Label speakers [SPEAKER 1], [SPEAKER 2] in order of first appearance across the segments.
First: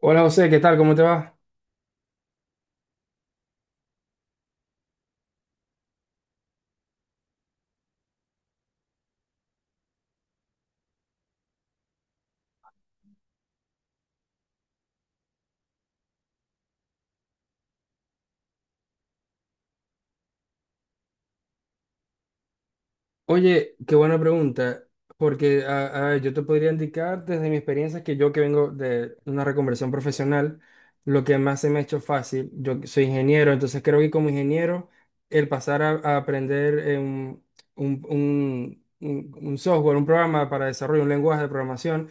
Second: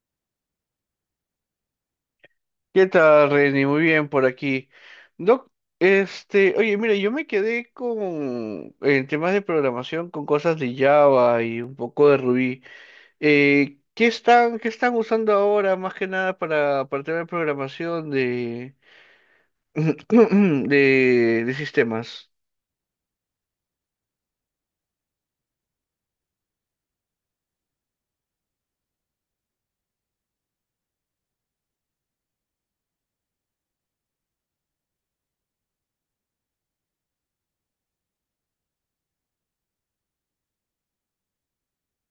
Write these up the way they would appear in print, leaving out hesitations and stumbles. [SPEAKER 1] Hola José, ¿qué tal? ¿Cómo te va?
[SPEAKER 2] ¿Qué tal, Reni? Muy bien por aquí. Doc, oye, mira, yo me quedé con en temas de programación con cosas de Java y un poco de Ruby. ¿ qué están usando ahora más que nada para temas de programación de, de sistemas?
[SPEAKER 1] Oye, qué buena pregunta, porque a yo te podría indicar desde mi experiencia que yo que vengo de una reconversión profesional, lo que más se me ha hecho fácil. Yo soy ingeniero, entonces creo que como ingeniero el pasar a aprender un, un software, un programa para desarrollo, un lenguaje de programación.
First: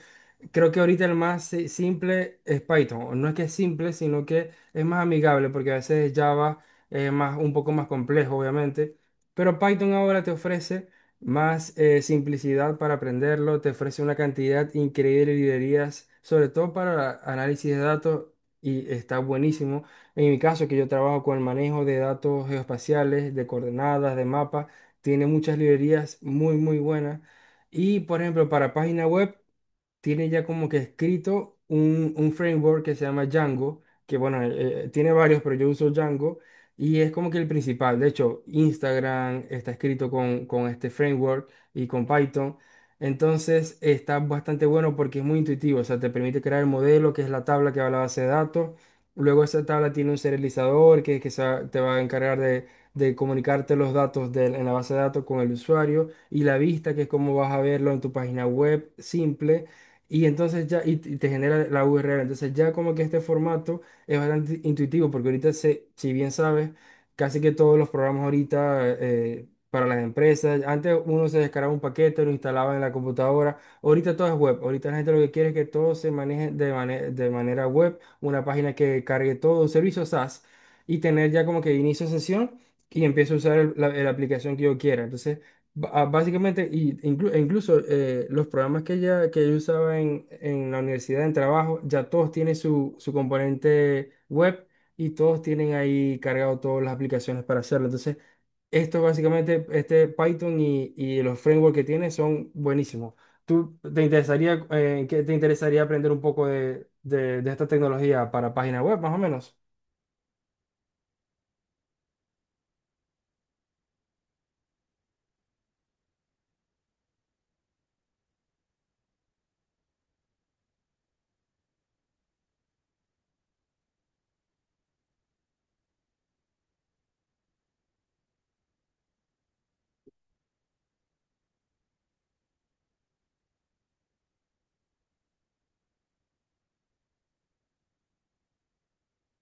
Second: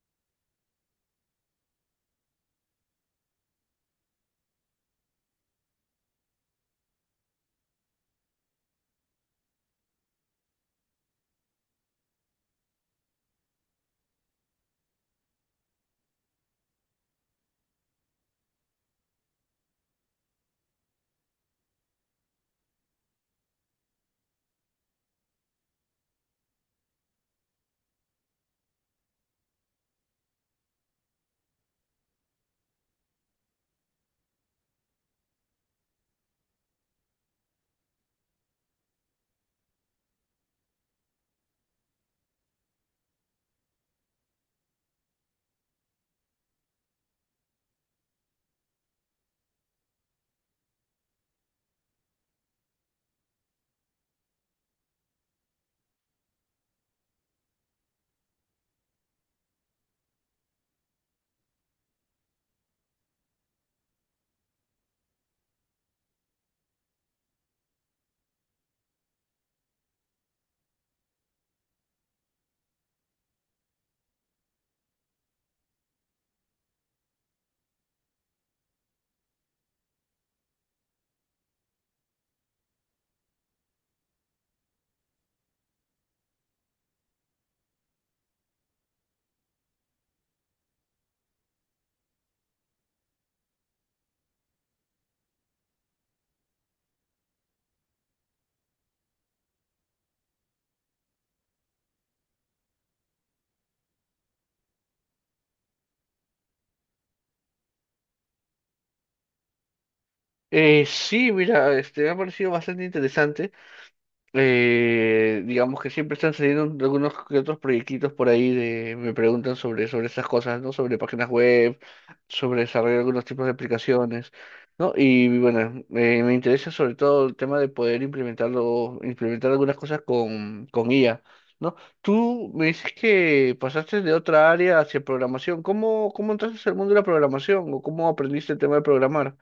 [SPEAKER 1] Creo que ahorita el más simple es Python. No es que es simple, sino que es más amigable, porque a veces Java es más, un poco más complejo, obviamente. Pero Python ahora te ofrece más simplicidad para aprenderlo, te ofrece una cantidad increíble de librerías, sobre todo para análisis de datos, y está buenísimo. En mi caso, que yo trabajo con el manejo de datos geoespaciales, de coordenadas, de mapas, tiene muchas librerías muy, muy buenas. Y, por ejemplo, para página web tiene ya como que escrito un framework que se llama Django, que bueno, tiene varios, pero yo uso Django y es como que el principal. De hecho, Instagram está escrito con este framework y con Python. Entonces está bastante bueno porque es muy intuitivo. O sea, te permite crear el modelo, que es la tabla que va a la base de datos. Luego esa tabla tiene un serializador que te va a encargar de comunicarte los datos en la base de datos con el usuario y la vista, que es como vas a verlo en tu página web simple. Y entonces ya, y te genera la URL. Entonces ya como que este formato es bastante intuitivo, porque ahorita, si bien sabes, casi que todos los programas ahorita para las empresas, antes uno se descargaba un paquete, lo instalaba en la computadora, ahorita todo es web, ahorita la gente lo que quiere es que todo se maneje de, de manera web, una página que cargue todo, un servicio SaaS, y tener ya como que inicio sesión y empiezo a usar la aplicación que yo quiera. Entonces básicamente, y e incluso los programas que yo usaba en la universidad, en trabajo, ya todos tienen su componente web y todos tienen ahí cargado todas las aplicaciones para hacerlo. Entonces, esto básicamente, este Python y los frameworks que tiene son buenísimos. ¿Tú te interesaría, que te interesaría aprender un poco de esta tecnología para página web, más o menos?
[SPEAKER 2] Sí, mira, me ha parecido bastante interesante. Digamos que siempre están saliendo algunos que otros proyectitos por ahí de, me preguntan sobre esas cosas, ¿no? Sobre páginas web, sobre desarrollar algunos tipos de aplicaciones, ¿no? Y bueno, me interesa sobre todo el tema de poder implementarlo, implementar algunas cosas con IA, ¿no? Tú me dices que pasaste de otra área hacia programación. ¿ cómo entraste al mundo de la programación o cómo aprendiste el tema de programar?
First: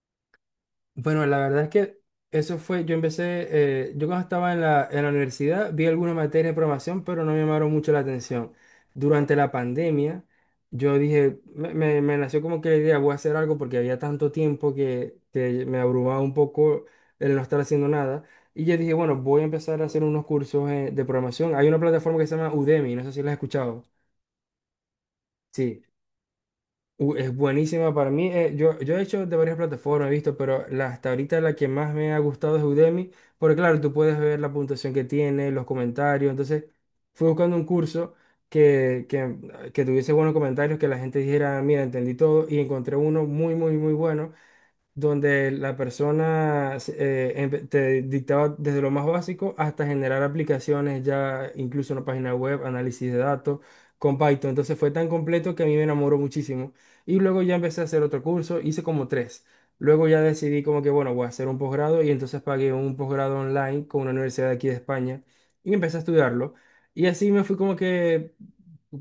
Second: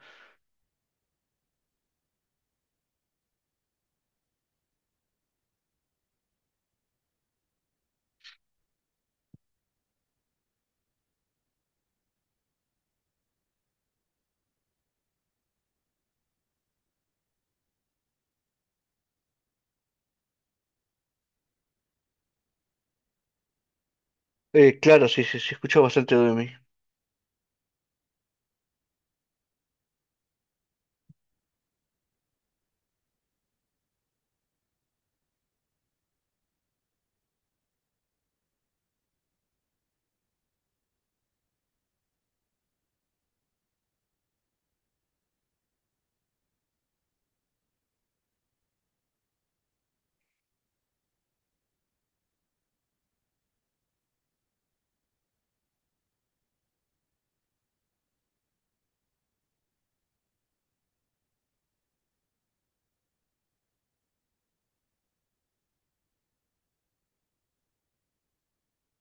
[SPEAKER 1] Bueno, la verdad es que eso fue, yo empecé, yo cuando estaba en la universidad vi alguna materia de programación, pero no me llamaron mucho la atención. Durante la pandemia, yo dije, me nació como que la idea, voy a hacer algo porque había tanto tiempo que me abrumaba un poco el no estar haciendo nada. Y yo dije, bueno, voy a empezar a hacer unos cursos de programación. Hay una plataforma que se llama Udemy, no sé si la has escuchado.
[SPEAKER 2] Claro, sí, sí, sí,
[SPEAKER 1] Sí.
[SPEAKER 2] escucho bastante de mí.
[SPEAKER 1] Es buenísima para mí. Yo he hecho de varias plataformas, he visto, pero la, hasta ahorita la que más me ha gustado es Udemy, porque claro, tú puedes ver la puntuación que tiene, los comentarios. Entonces, fui buscando un curso que, que, que tuviese buenos comentarios, que la gente dijera, mira, entendí todo, y encontré uno muy, muy, muy bueno donde la persona te dictaba desde lo más básico hasta generar aplicaciones, ya incluso una página web, análisis de datos con Python. Entonces fue tan completo que a mí me enamoró muchísimo. Y luego ya empecé a hacer otro curso, hice como tres. Luego ya decidí como que, bueno, voy a hacer un posgrado y entonces pagué un posgrado online con una universidad de aquí de España y empecé a estudiarlo. Y así me fui como que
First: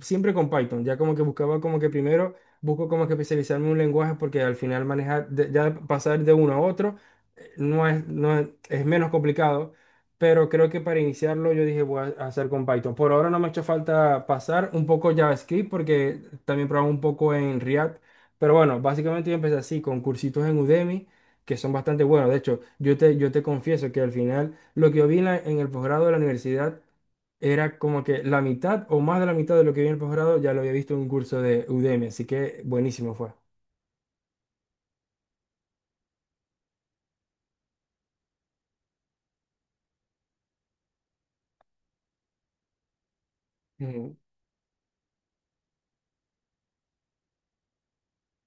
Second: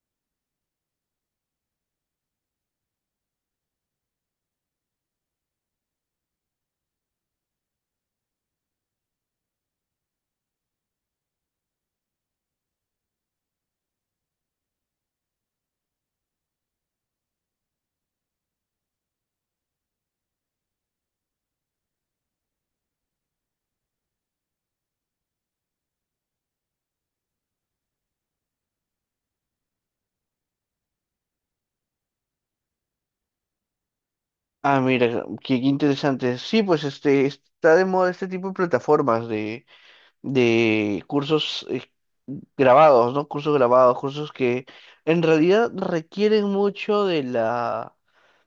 [SPEAKER 1] siempre con Python, ya como que buscaba como que primero busco como que especializarme en un lenguaje porque al final manejar, ya pasar de uno a otro, no es, no es, es menos complicado, pero creo que para iniciarlo yo dije voy a hacer con Python. Por ahora no me ha hecho falta pasar un poco JavaScript porque también probaba un poco en React, pero bueno, básicamente yo empecé así, con cursitos en Udemy, que son bastante buenos. De hecho, yo te confieso que al final lo que yo vi en el posgrado de la universidad era como que la mitad o más de la mitad de lo que vi en el posgrado ya lo había visto en un curso de Udemy, así que buenísimo fue.
[SPEAKER 2] Ah, mira, qué interesante. Sí, pues este está de moda este tipo de plataformas de cursos grabados, ¿no? Cursos grabados,
[SPEAKER 1] Mm.
[SPEAKER 2] cursos que en realidad requieren mucho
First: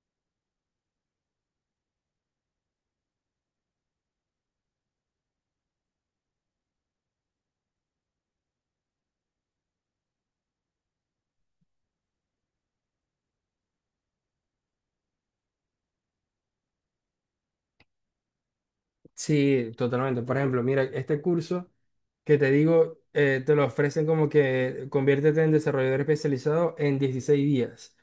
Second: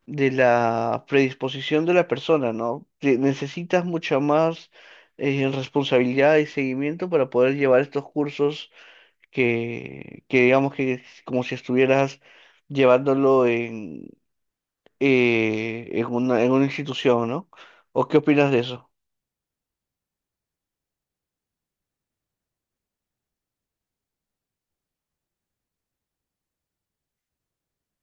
[SPEAKER 2] de la predisposición de la persona, ¿no? Te- Necesitas mucha más responsabilidad y seguimiento para poder llevar estos cursos que digamos que es como si estuvieras llevándolo en una institución, ¿no? ¿O qué opinas de eso?
[SPEAKER 1] Sí, totalmente. Por ejemplo, mira, este curso que te digo, te lo ofrecen como que conviértete en desarrollador especializado en 16 días.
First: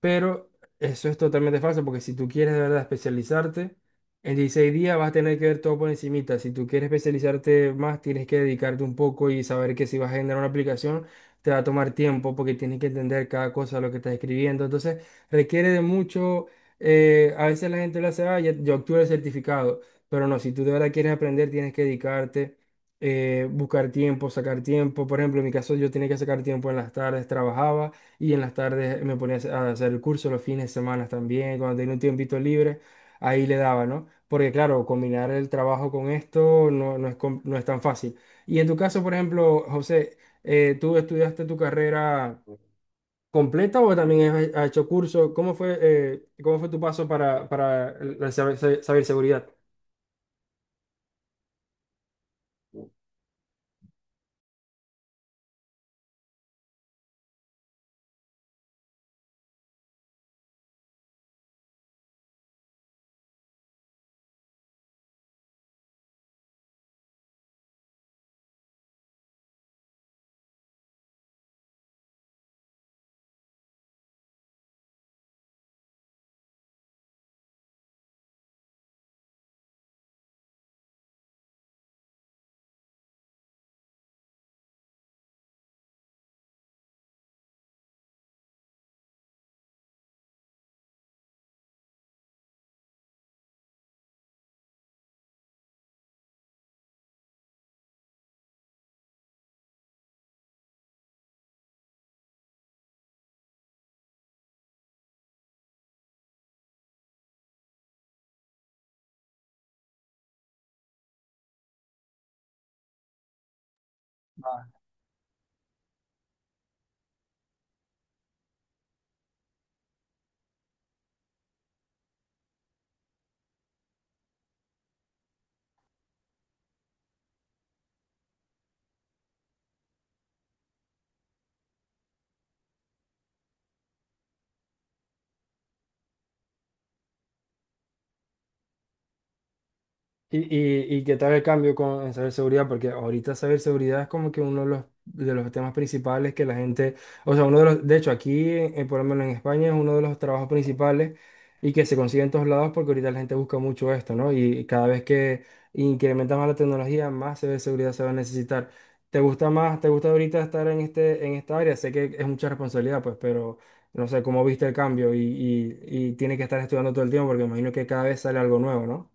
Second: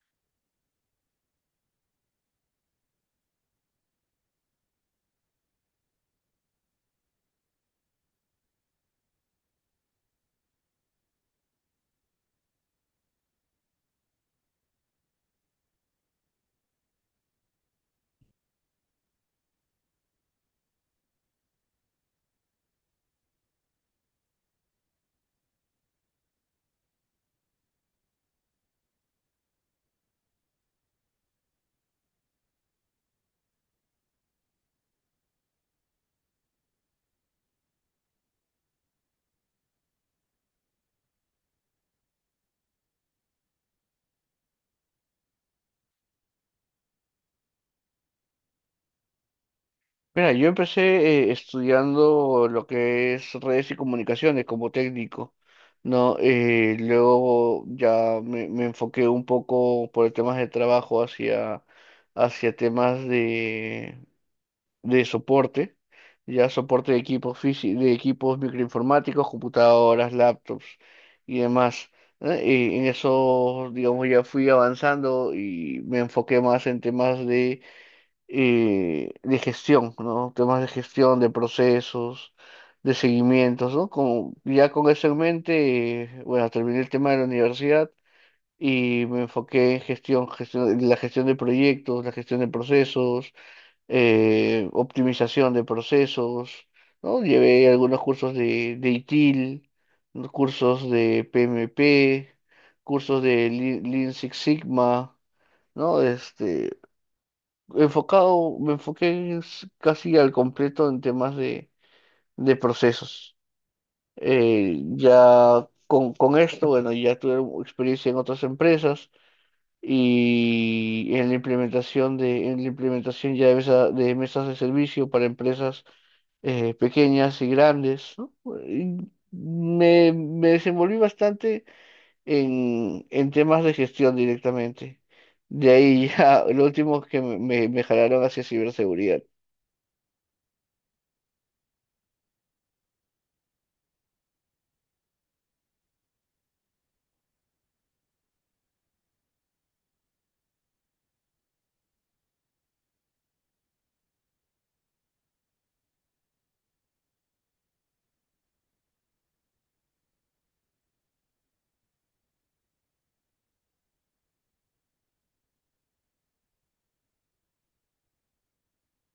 [SPEAKER 1] Pero eso es totalmente falso, porque si tú quieres de verdad especializarte, en 16 días vas a tener que ver todo por encimita. Si tú quieres especializarte más, tienes que dedicarte un poco y saber que si vas a generar una aplicación, te va a tomar tiempo porque tienes que entender cada cosa, lo que estás escribiendo. Entonces, requiere de mucho, a veces la gente lo hace, ah, yo obtuve el certificado, pero no, si tú de verdad quieres aprender, tienes que dedicarte. Buscar tiempo, sacar tiempo. Por ejemplo, en mi caso yo tenía que sacar tiempo en las tardes, trabajaba y en las tardes me ponía a hacer el curso, los fines de semana también, cuando tenía un tiempito libre, ahí le daba, ¿no? Porque claro, combinar el trabajo con esto no, no es, no es tan fácil. Y en tu caso, por ejemplo, José, ¿tú estudiaste tu carrera completa o también has, has hecho curso? Cómo fue tu paso para la ciberseguridad?
[SPEAKER 2] Mira, yo empecé estudiando lo que es redes y comunicaciones como técnico, ¿no? Luego ya me enfoqué un poco por temas de trabajo hacia, hacia temas de soporte, ya soporte de equipos de equipos microinformáticos, computadoras, laptops y demás. ¿Eh? Y en eso, digamos, ya fui avanzando y me enfoqué más en temas de gestión, ¿no? Temas de gestión, de procesos, de seguimientos, ¿no? Como, ya con eso en mente, bueno, terminé el tema de la universidad y me enfoqué en gestión, la gestión de proyectos, la gestión de procesos optimización de procesos, ¿no? Llevé algunos cursos de ITIL, ¿no? Cursos de PMP, cursos de Lean Six Sigma, ¿no? Enfocado, me enfoqué s- casi al completo en temas de procesos. Ya con esto, bueno, ya tuve experiencia en otras empresas y en la implementación de, en la implementación ya de, mesa- de mesas de servicio para empresas pequeñas y grandes, ¿no? Y me desenvolví bastante en temas de gestión directamente. De ahí ya lo último que me jalaron hacia ciberseguridad.
[SPEAKER 1] Y qué tal el cambio con, en ciberseguridad? Porque ahorita ciberseguridad es como que uno de los temas principales que la gente, o sea, uno de los, de hecho aquí, por lo menos en España, es uno de los trabajos principales y que se consigue en todos lados porque ahorita la gente busca mucho esto, ¿no? Y cada vez que incrementa más la tecnología, más ciberseguridad se va a necesitar. ¿Te gusta más, te gusta ahorita estar en este, en esta área? Sé que es mucha responsabilidad, pues, pero no sé cómo viste el cambio y, y tienes que estar estudiando todo el tiempo porque me imagino que cada vez sale algo nuevo, ¿no?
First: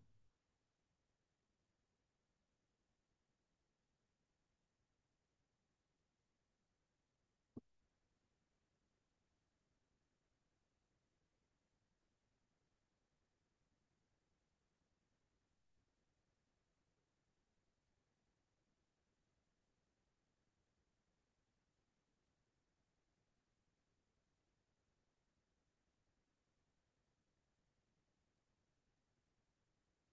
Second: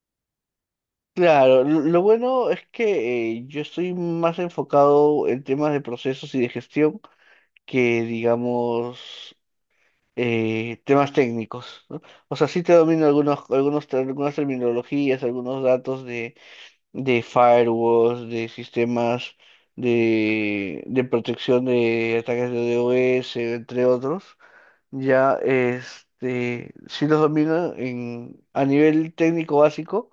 [SPEAKER 2] Claro, lo bueno es que yo estoy más enfocado en temas de procesos y de gestión que digamos temas técnicos, ¿no? O sea, sí te domino algunos, ter- algunas terminologías, algunos datos de firewalls, de sistemas de protección de ataques de DOS, entre otros. Ya, este, sí los domino en, a nivel técnico básico,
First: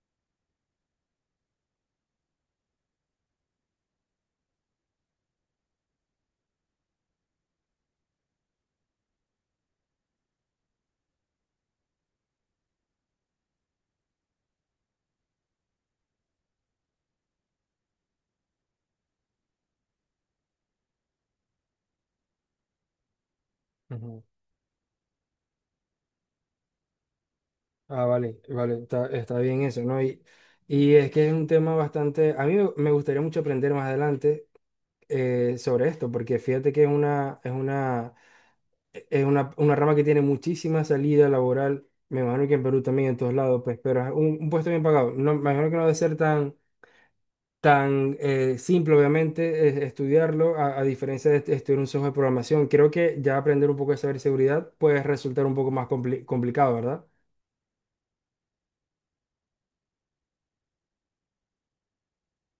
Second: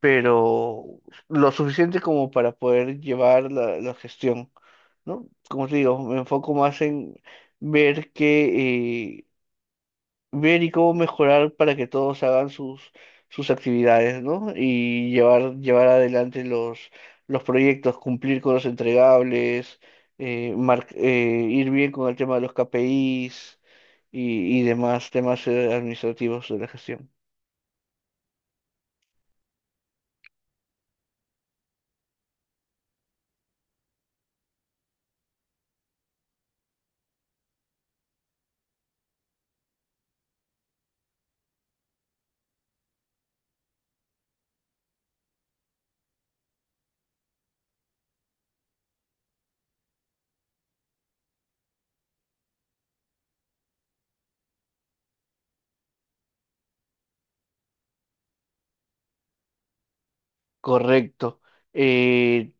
[SPEAKER 2] pero lo suficiente como para poder llevar la, la gestión, ¿no? Como te digo, me enfoco más en ver que ver y cómo mejorar para que todos hagan sus, sus actividades, ¿no? Y llevar, llevar adelante los proyectos, cumplir con los entregables, ir bien con el tema de los KPIs
[SPEAKER 1] Ujú.
[SPEAKER 2] y demás temas administrativos de la gestión.
[SPEAKER 1] Ah, vale, vale, está, está bien eso, ¿no? Y es que es un tema bastante, a mí me me gustaría mucho aprender más adelante sobre esto, porque fíjate que es una, es una, es una rama que tiene muchísima salida laboral, me imagino que en Perú también, en todos lados, pues, pero es un puesto bien pagado, no, me imagino que no debe ser tan, tan simple, obviamente, estudiarlo. A, a diferencia de estudiar un software de programación, creo que ya aprender un poco de ciberseguridad puede resultar un poco más complicado, ¿verdad?
[SPEAKER 2] Correcto. Eh,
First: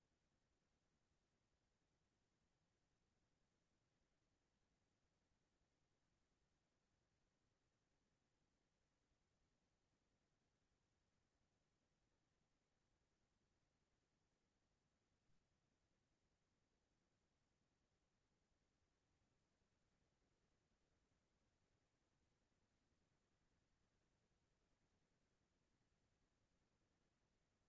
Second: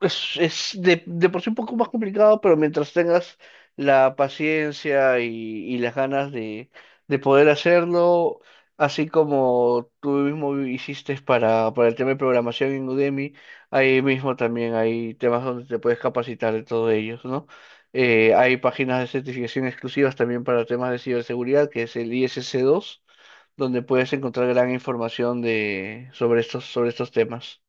[SPEAKER 2] Es de por sí un poco más complicado, pero mientras tengas la paciencia y las ganas de poder hacerlo, así como tú mismo hiciste para el tema de programación en Udemy, ahí mismo también hay temas donde te puedes capacitar de todos ellos, ¿no? Hay páginas de certificación exclusivas también para temas de ciberseguridad, que es el ISC2, donde puedes encontrar gran información de, sobre estos temas.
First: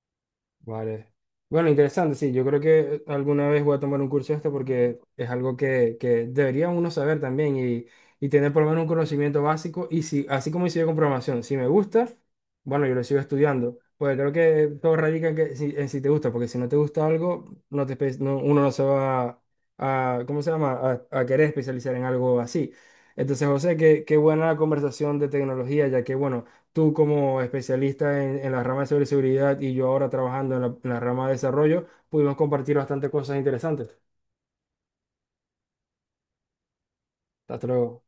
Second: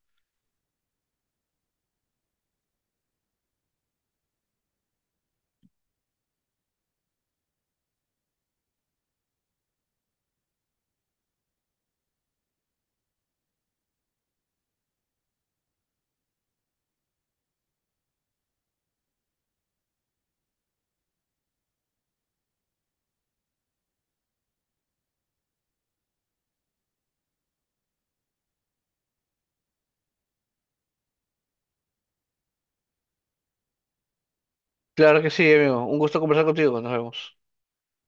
[SPEAKER 1] Vale. Bueno, interesante, sí. Yo creo que alguna vez voy a tomar un curso de esto porque es algo que debería uno saber también y tener por lo menos un conocimiento básico. Y si, así como hice yo con programación, si me gusta, bueno, yo lo sigo estudiando. Pues creo que todo radica en, que, si, en si te gusta, porque si no te gusta algo, no te, uno no se va a, ¿cómo se llama? A querer especializar en algo así. Entonces, José, qué, qué buena la conversación de tecnología, ya que, bueno, tú como especialista en la rama de ciberseguridad y yo ahora trabajando en la rama de desarrollo, pudimos compartir bastantes cosas interesantes.
[SPEAKER 2] Claro que sí, amigo. Un gusto conversar contigo. Nos vemos.
[SPEAKER 1] Hasta luego.